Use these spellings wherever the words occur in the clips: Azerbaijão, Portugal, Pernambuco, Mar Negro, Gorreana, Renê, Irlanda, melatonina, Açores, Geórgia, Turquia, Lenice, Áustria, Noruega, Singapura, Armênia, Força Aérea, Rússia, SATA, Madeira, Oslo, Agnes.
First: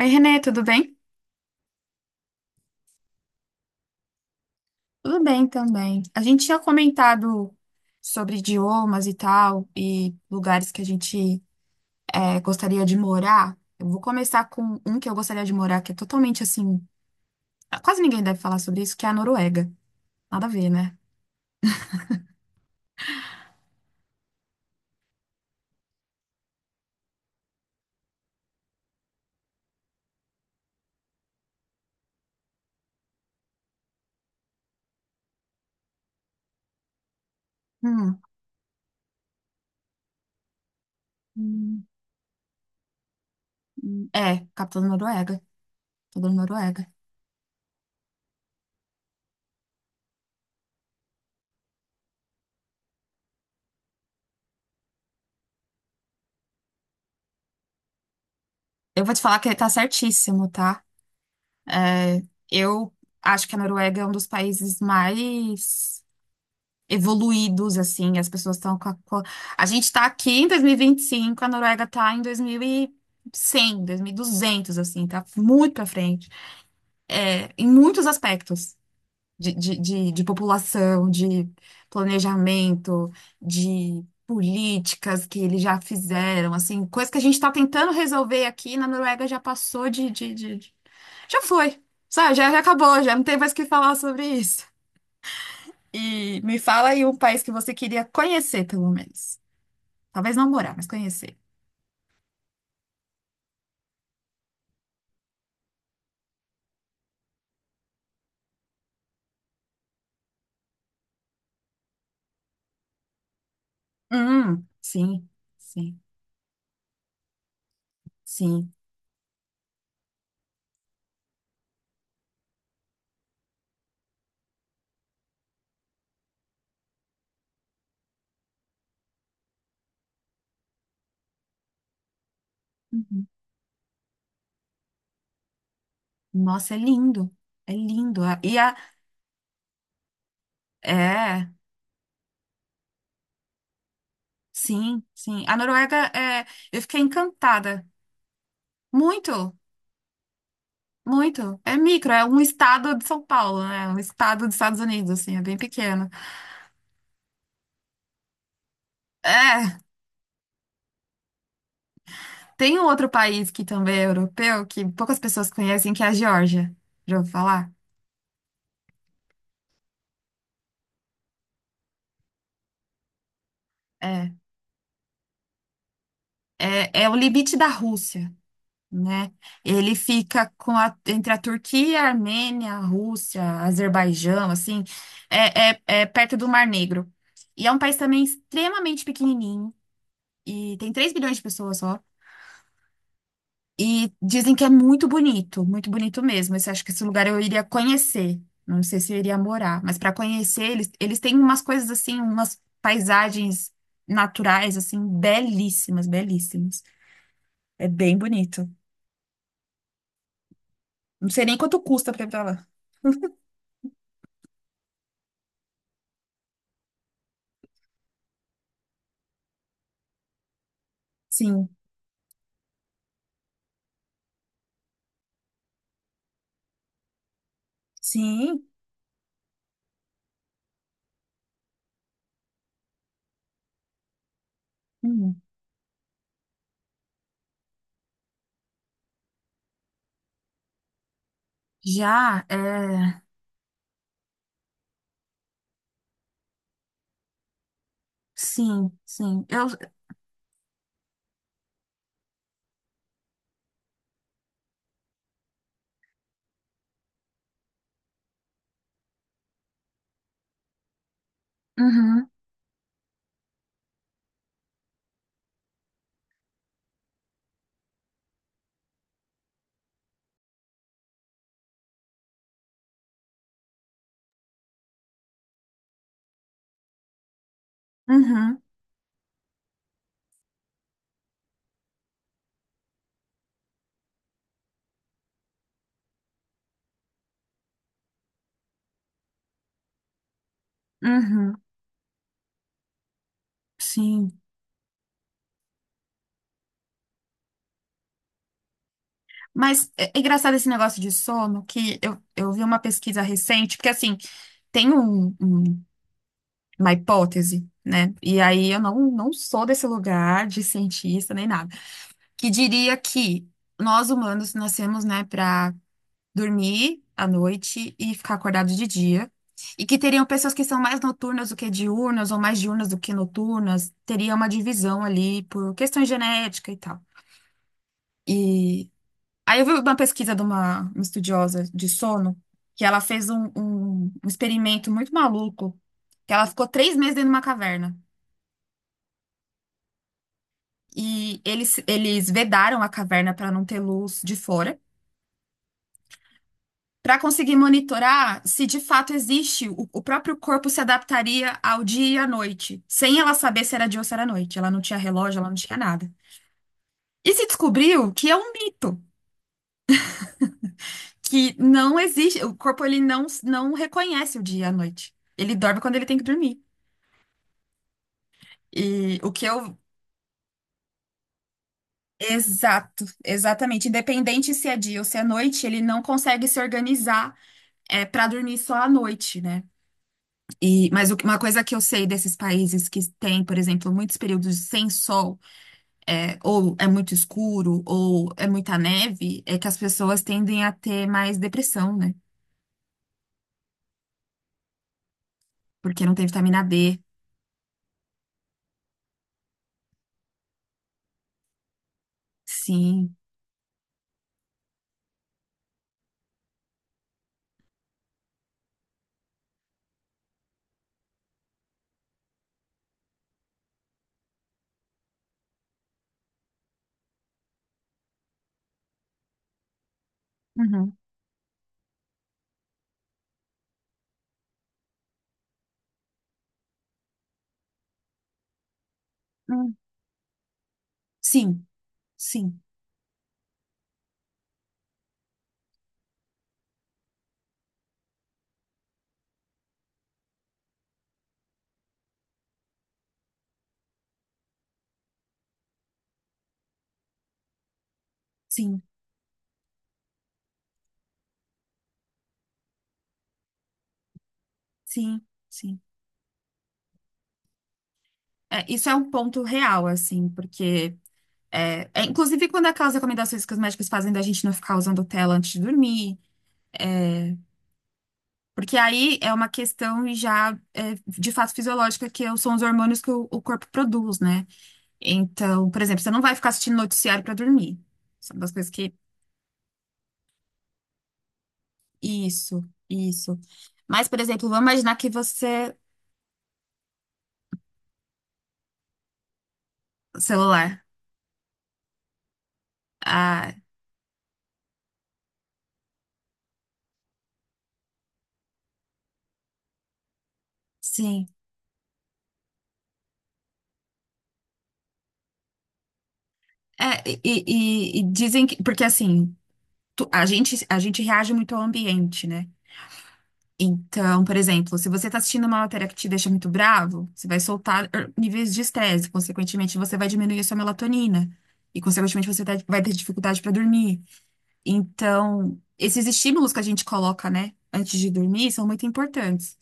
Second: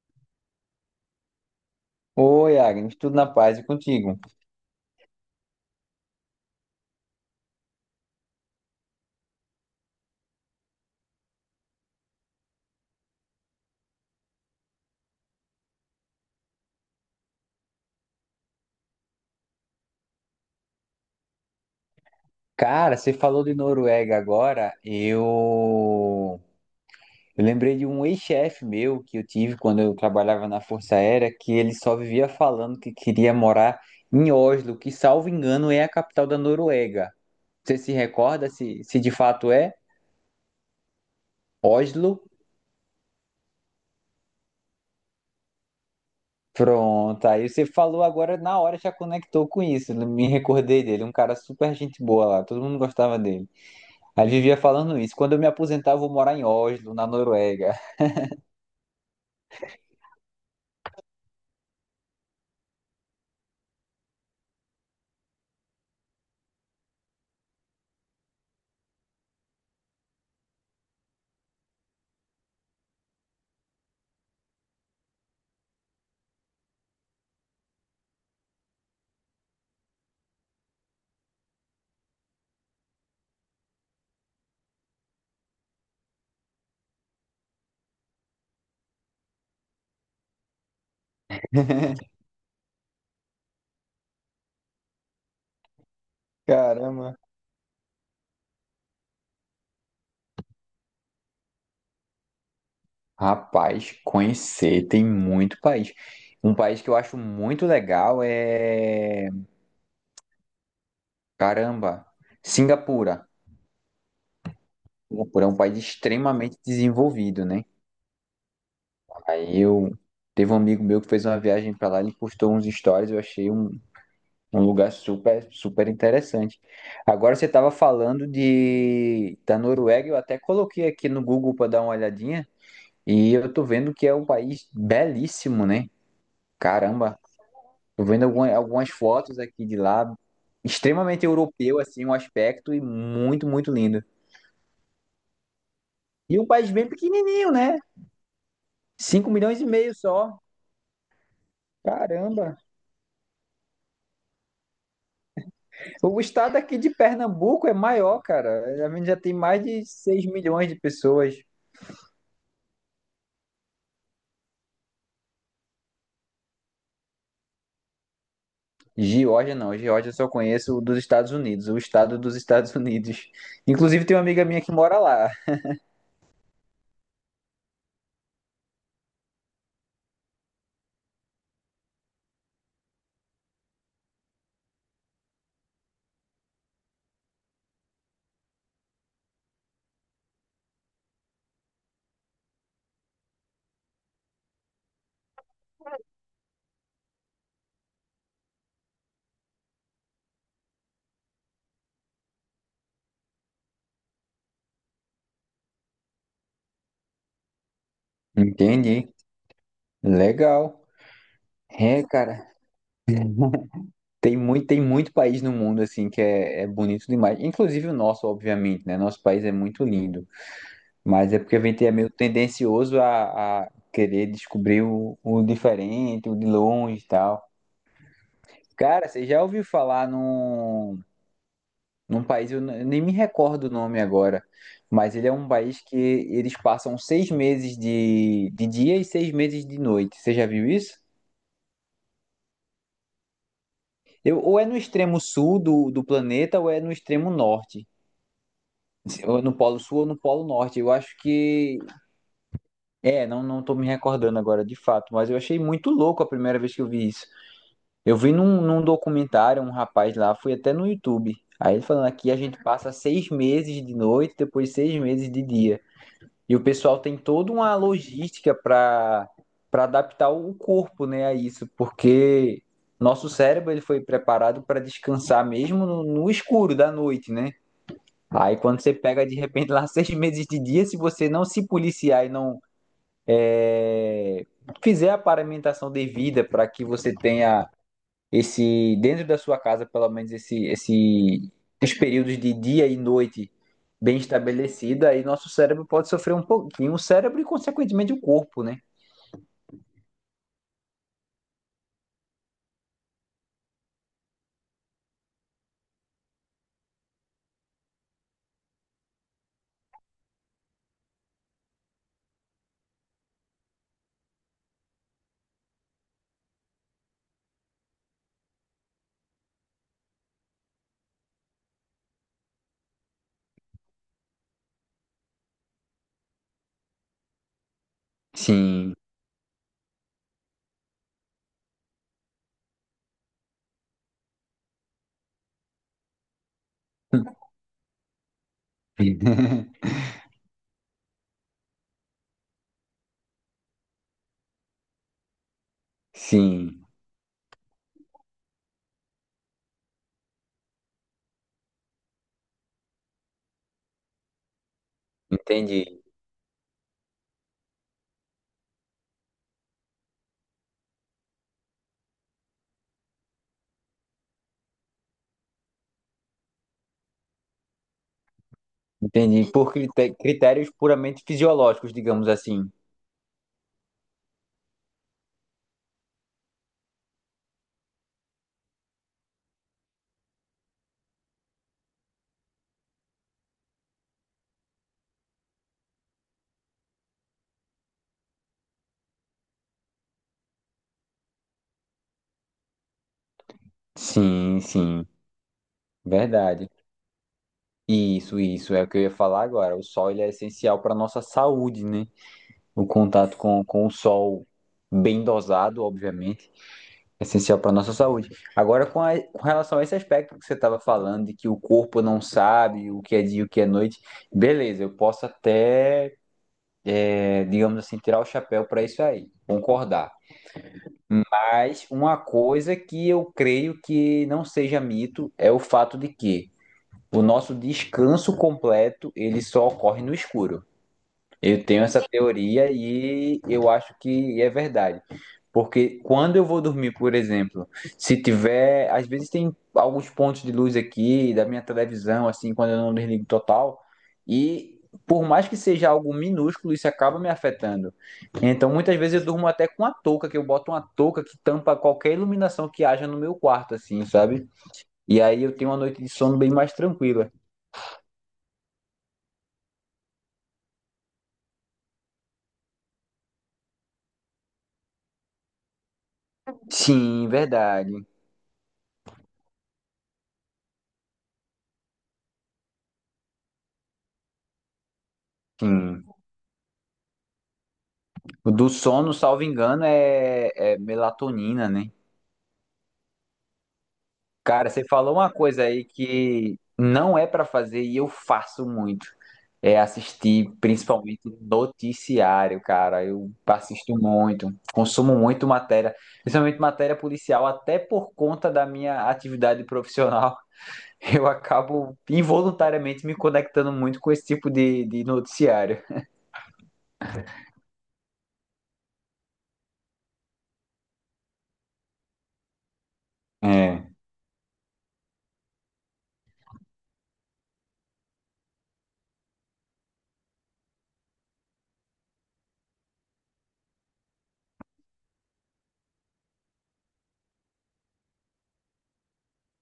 Oi, Renê, tudo bem? Oi, Agnes, tudo na paz e contigo? Tudo bem também. A gente tinha comentado sobre idiomas e tal, e lugares que a gente gostaria de morar. Eu vou começar com um que eu gostaria de morar, que é totalmente assim. Quase ninguém deve falar sobre isso, que é a Noruega. Nada a ver, né? Cara, você falou de Noruega agora, eu lembrei de um ex-chefe meu que eu tive quando eu trabalhava na Força Aérea, que ele só vivia falando que queria morar em Oslo, que, salvo engano, é a capital da Noruega. Você se Hum. recorda se de fato é Hum, Oslo? É, capital da Noruega. Capital da Noruega. Pronto, aí você falou agora na hora já conectou com isso, me recordei dele, um cara super gente boa lá, todo mundo gostava dele. Aí vivia falando isso. Quando eu me aposentar, eu vou morar em Oslo, na Noruega. Eu vou te falar que ele tá certíssimo, tá? É, eu acho que a Noruega é um dos países mais evoluídos, assim, as pessoas estão a gente está aqui em 2025, a Noruega está em 2100, 2200, assim, tá muito pra frente, em muitos aspectos, de população, de planejamento, de políticas que eles já fizeram, assim, coisa que a gente está tentando resolver aqui na Noruega já passou já foi, sabe, já acabou, já não tem mais o que falar sobre isso. E me fala aí um Caramba. país que você queria conhecer, pelo menos. Talvez não morar, mas conhecer. Rapaz, conhecer tem muito país. Um país que eu acho muito legal é. Caramba, Singapura. Sim, Singapura é um país sim, extremamente desenvolvido, né? sim. Aí eu. Teve um amigo meu que fez uma viagem pra lá, ele postou uns stories, eu achei um lugar super, super interessante. Agora você tava falando de da Noruega, eu até coloquei aqui no Google pra dar uma olhadinha. E eu tô vendo que é um país belíssimo, né? Nossa, é Caramba, lindo. É tô lindo. vendo A- E a. algumas fotos aqui de lá, extremamente É, europeu, assim, um aspecto e muito, muito lindo. sim, sim. A Noruega E é. um país Eu bem fiquei pequenininho, né? encantada. 5 Muito, milhões e meio só. muito. É micro, é um Caramba, estado de São Paulo, né? Um estado dos Estados Unidos, assim, é bem pequeno. o estado aqui de Pernambuco é maior, cara. A gente já tem mais É, de 6 milhões de pessoas. tem um outro país que também é europeu, que poucas pessoas conhecem, que é a Geórgia. Já ouviu falar? Geórgia não, Geórgia eu só conheço o dos Estados Unidos, o estado dos Estados Unidos. Inclusive tem uma É. amiga minha que mora lá. É o limite da Rússia, né? Ele fica entre a Turquia, a Armênia, a Rússia, Azerbaijão, assim, é perto do Mar Negro. E é um país também extremamente pequenininho, e tem 3 bilhões de pessoas só. E dizem que é muito bonito mesmo. Acho que esse lugar eu iria conhecer. Não sei se eu iria morar, mas para conhecer, eles têm umas coisas assim, umas paisagens naturais, assim, belíssimas, belíssimas. É bem bonito. Entendi. Legal. Não sei nem quanto É, custa pra ir pra cara. lá. Tem muito país no mundo assim que é, é bonito demais. Inclusive o nosso, obviamente, né? Nosso país é muito lindo, mas é porque a Sim, gente é meio tendencioso a querer descobrir o diferente, o de longe e tal. sim. Cara, você já ouviu falar num país, eu nem me recordo o nome agora, mas ele é Hum. um país que eles passam 6 meses de dia e 6 meses de noite. Você já viu isso? Já, é. Eu, ou é no extremo sul do, do planeta ou é no extremo norte. Sim, Ou sim. no Eu. Polo Sul ou no Polo Norte. Eu acho que. É, não, não tô me recordando agora de fato, mas eu achei muito louco a primeira vez que eu vi isso. Eu vi num documentário, um rapaz lá, fui até no YouTube. Aí ele falando Uhum, aqui a gente passa 6 meses de noite, depois 6 meses de dia. E o pessoal tem toda uma logística para adaptar o corpo, né, a isso, porque nosso cérebro ele foi preparado para descansar mesmo no escuro da noite, né? Aí uhum, quando você pega de repente lá 6 meses de dia, se você não se policiar e não é, fizer a paramentação devida para que você tenha esse, dentro da sua casa, pelo menos esse uhum, esses períodos de dia e noite bem sim. estabelecidos, aí nosso cérebro pode sofrer um pouquinho, o cérebro e consequentemente o corpo, né? Mas é engraçado esse negócio de sono, que eu vi uma pesquisa recente, porque assim, tem uma hipótese, né? E aí eu não sou desse lugar de cientista nem nada, que diria que nós humanos nascemos, né, dormir à noite e ficar acordado de dia. E que teriam pessoas que são mais noturnas do que diurnas, ou mais diurnas do que noturnas, teria uma divisão ali por questão genética e tal. E Sim, aí eu vi uma pesquisa de uma estudiosa de sono, que ela fez um experimento muito maluco, que ela ficou 3 meses dentro de uma caverna. E eles vedaram a caverna para não ter luz de fora. sim, Para conseguir monitorar se de fato existe, o próprio corpo se adaptaria ao dia e à noite, sem ela saber se era dia ou se era noite. Ela não tinha relógio, ela não tinha entendi. nada. E se descobriu que é um mito, que não existe, o corpo ele não reconhece o dia e a noite. Ele dorme quando ele tem que dormir. E o que Entendi. Por eu. Critérios puramente fisiológicos, digamos assim. Exato, exatamente. Independente se é dia ou se é noite, ele não consegue se organizar para dormir só à noite, né? E, mas o que- uma coisa que eu sei desses países que têm, por exemplo, muitos períodos sem sol, ou é muito escuro, ou é muita neve, é que as pessoas tendem a ter mais depressão, né? Sim, sim, Porque não tem vitamina verdade. D. Isso é o que eu ia falar agora. O sol ele é essencial para nossa saúde, né? O Sim. contato com o sol bem dosado, obviamente, é essencial para nossa saúde. Agora, com relação a esse aspecto que você estava falando, de que o corpo não sabe o que é dia e o que é noite, beleza, eu posso até, digamos assim, tirar o chapéu para isso aí, concordar. Uhum. Mas uma coisa que eu creio que não seja mito é o fato de que o nosso descanso completo ele só Hum. ocorre no escuro. Eu Sim, tenho essa sim, teoria e eu acho que é verdade. Porque quando eu vou dormir, por exemplo, se tiver. Às vezes tem alguns pontos de luz aqui da minha televisão, assim, quando eu não desligo total. E por mais que seja algo minúsculo, isso acaba me afetando. Então sim, muitas vezes eu durmo até com a touca, que eu boto uma touca que tampa qualquer iluminação que haja no meu quarto, assim, sabe? sim, E aí eu tenho uma sim. noite de sono bem mais tranquila. É, isso é um ponto real, assim, porque. É, inclusive, quando aquelas recomendações que os médicos fazem da gente não ficar usando tela antes de dormir. Sim, é, verdade. Porque aí é uma questão já de fato fisiológica, que são os hormônios que o corpo produz, né? Então, por exemplo, Sim. você não vai ficar assistindo noticiário para dormir. São O das do coisas que. sono, salvo engano, é melatonina, né? Isso, isso. Mas, por exemplo, vamos Cara, você imaginar que falou uma coisa você. aí que não é pra fazer e eu faço muito. É assistir Celular. principalmente noticiário, cara. Eu Ah, assisto muito, consumo muito matéria, principalmente matéria policial, até por conta da minha atividade profissional. sim. Eu acabo involuntariamente me conectando muito com esse tipo de noticiário. É, e dizem que. Porque assim, a gente reage muito ao ambiente, né? É, Então, por exemplo, se você está assistindo uma matéria que te deixa muito bravo, você vai soltar níveis de estresse, consequentemente, você vai diminuir a sua melatonina, e, consequentemente, você vai ter dificuldade para dormir. Então, esses estímulos que a gente coloca, né, antes de dormir, são muito importantes,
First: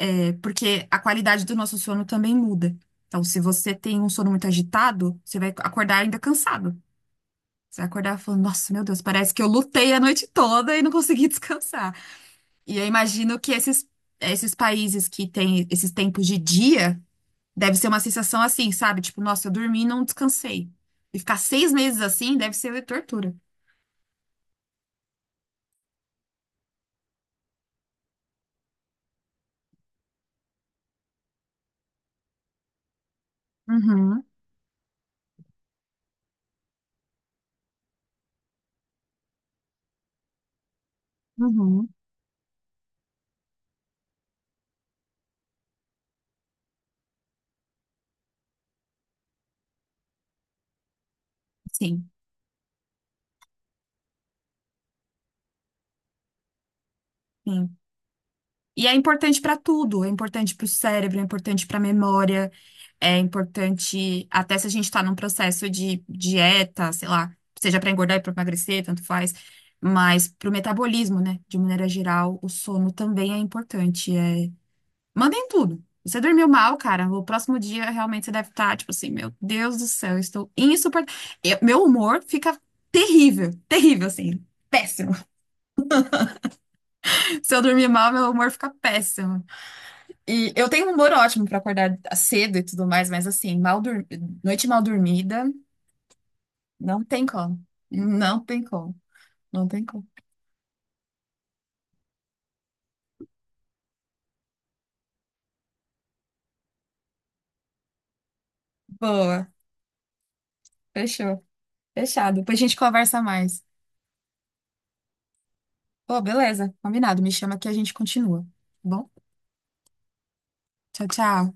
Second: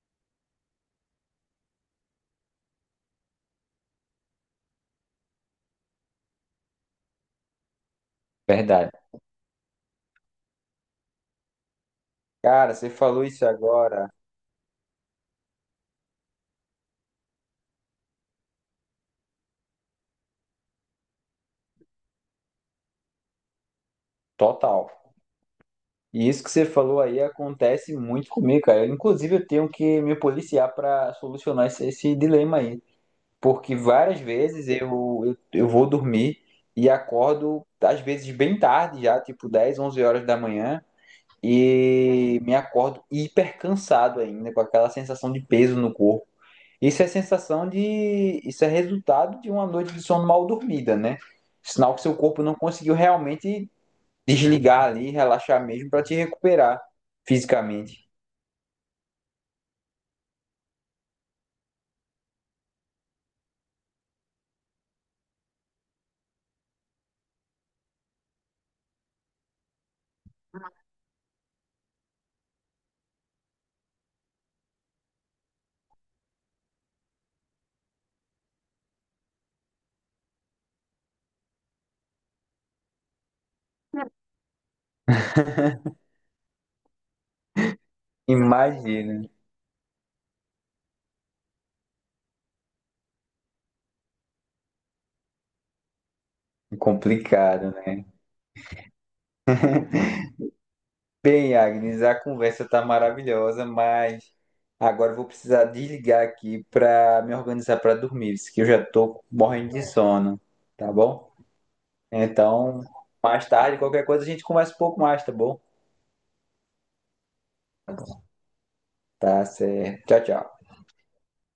porque a qualidade do nosso sono também muda. Então, se você tem um sono muito agitado, você vai acordar ainda cansado. Você vai acordar falando, nossa, meu verdade. Deus, parece que eu lutei a noite toda e não consegui descansar. Cara, E eu você falou imagino isso que esses, agora. esses países que têm esses tempos de dia, deve ser uma sensação assim, sabe? Tipo, nossa, eu dormi e não descansei. E ficar 6 meses assim deve ser tortura. Total. E isso que você falou aí acontece muito comigo, cara. Eu, inclusive, eu tenho que me policiar para solucionar esse dilema aí. Porque várias Uhum, vezes eu vou dormir e acordo, às vezes, bem tarde já, tipo 10, 11 horas da manhã, uhum. e me acordo hiper cansado ainda, com aquela sensação de peso no corpo. Isso é sensação de. Isso é resultado de uma noite de sono mal dormida, né? Sinal que Sim, seu corpo não conseguiu realmente desligar ali, relaxar mesmo para te recuperar sim. fisicamente. E é importante para tudo. É importante para o cérebro, é importante para a memória, é importante até se a gente está num processo de dieta, sei lá, seja para engordar e para emagrecer, tanto faz. Mas para o metabolismo, né? De maneira geral, o sono também é importante. Mandem tudo. Você dormiu mal, cara. O próximo dia realmente você deve estar, tipo assim, meu Deus do céu, eu estou insuportável. Meu humor fica terrível, terrível, assim, péssimo. Se eu dormir mal, meu humor fica Imagina, péssimo. E eu tenho um humor ótimo pra acordar cedo e tudo mais, mas assim, noite mal dormida, não tem como. complicado, né? Não tem como. Não tem como. Bem, Agnes, a conversa tá maravilhosa, mas agora eu vou precisar desligar aqui para me organizar para dormir, que eu já tô Boa. morrendo de sono, tá bom? Fechou. Fechado. Depois a gente Então, conversa mais mais. tarde, qualquer coisa a gente conversa um pouco mais, tá bom? Pô, beleza. Combinado. Me chama que a gente continua, tá? Bom, Tá certo. Tchau, tchau. tchau, tchau.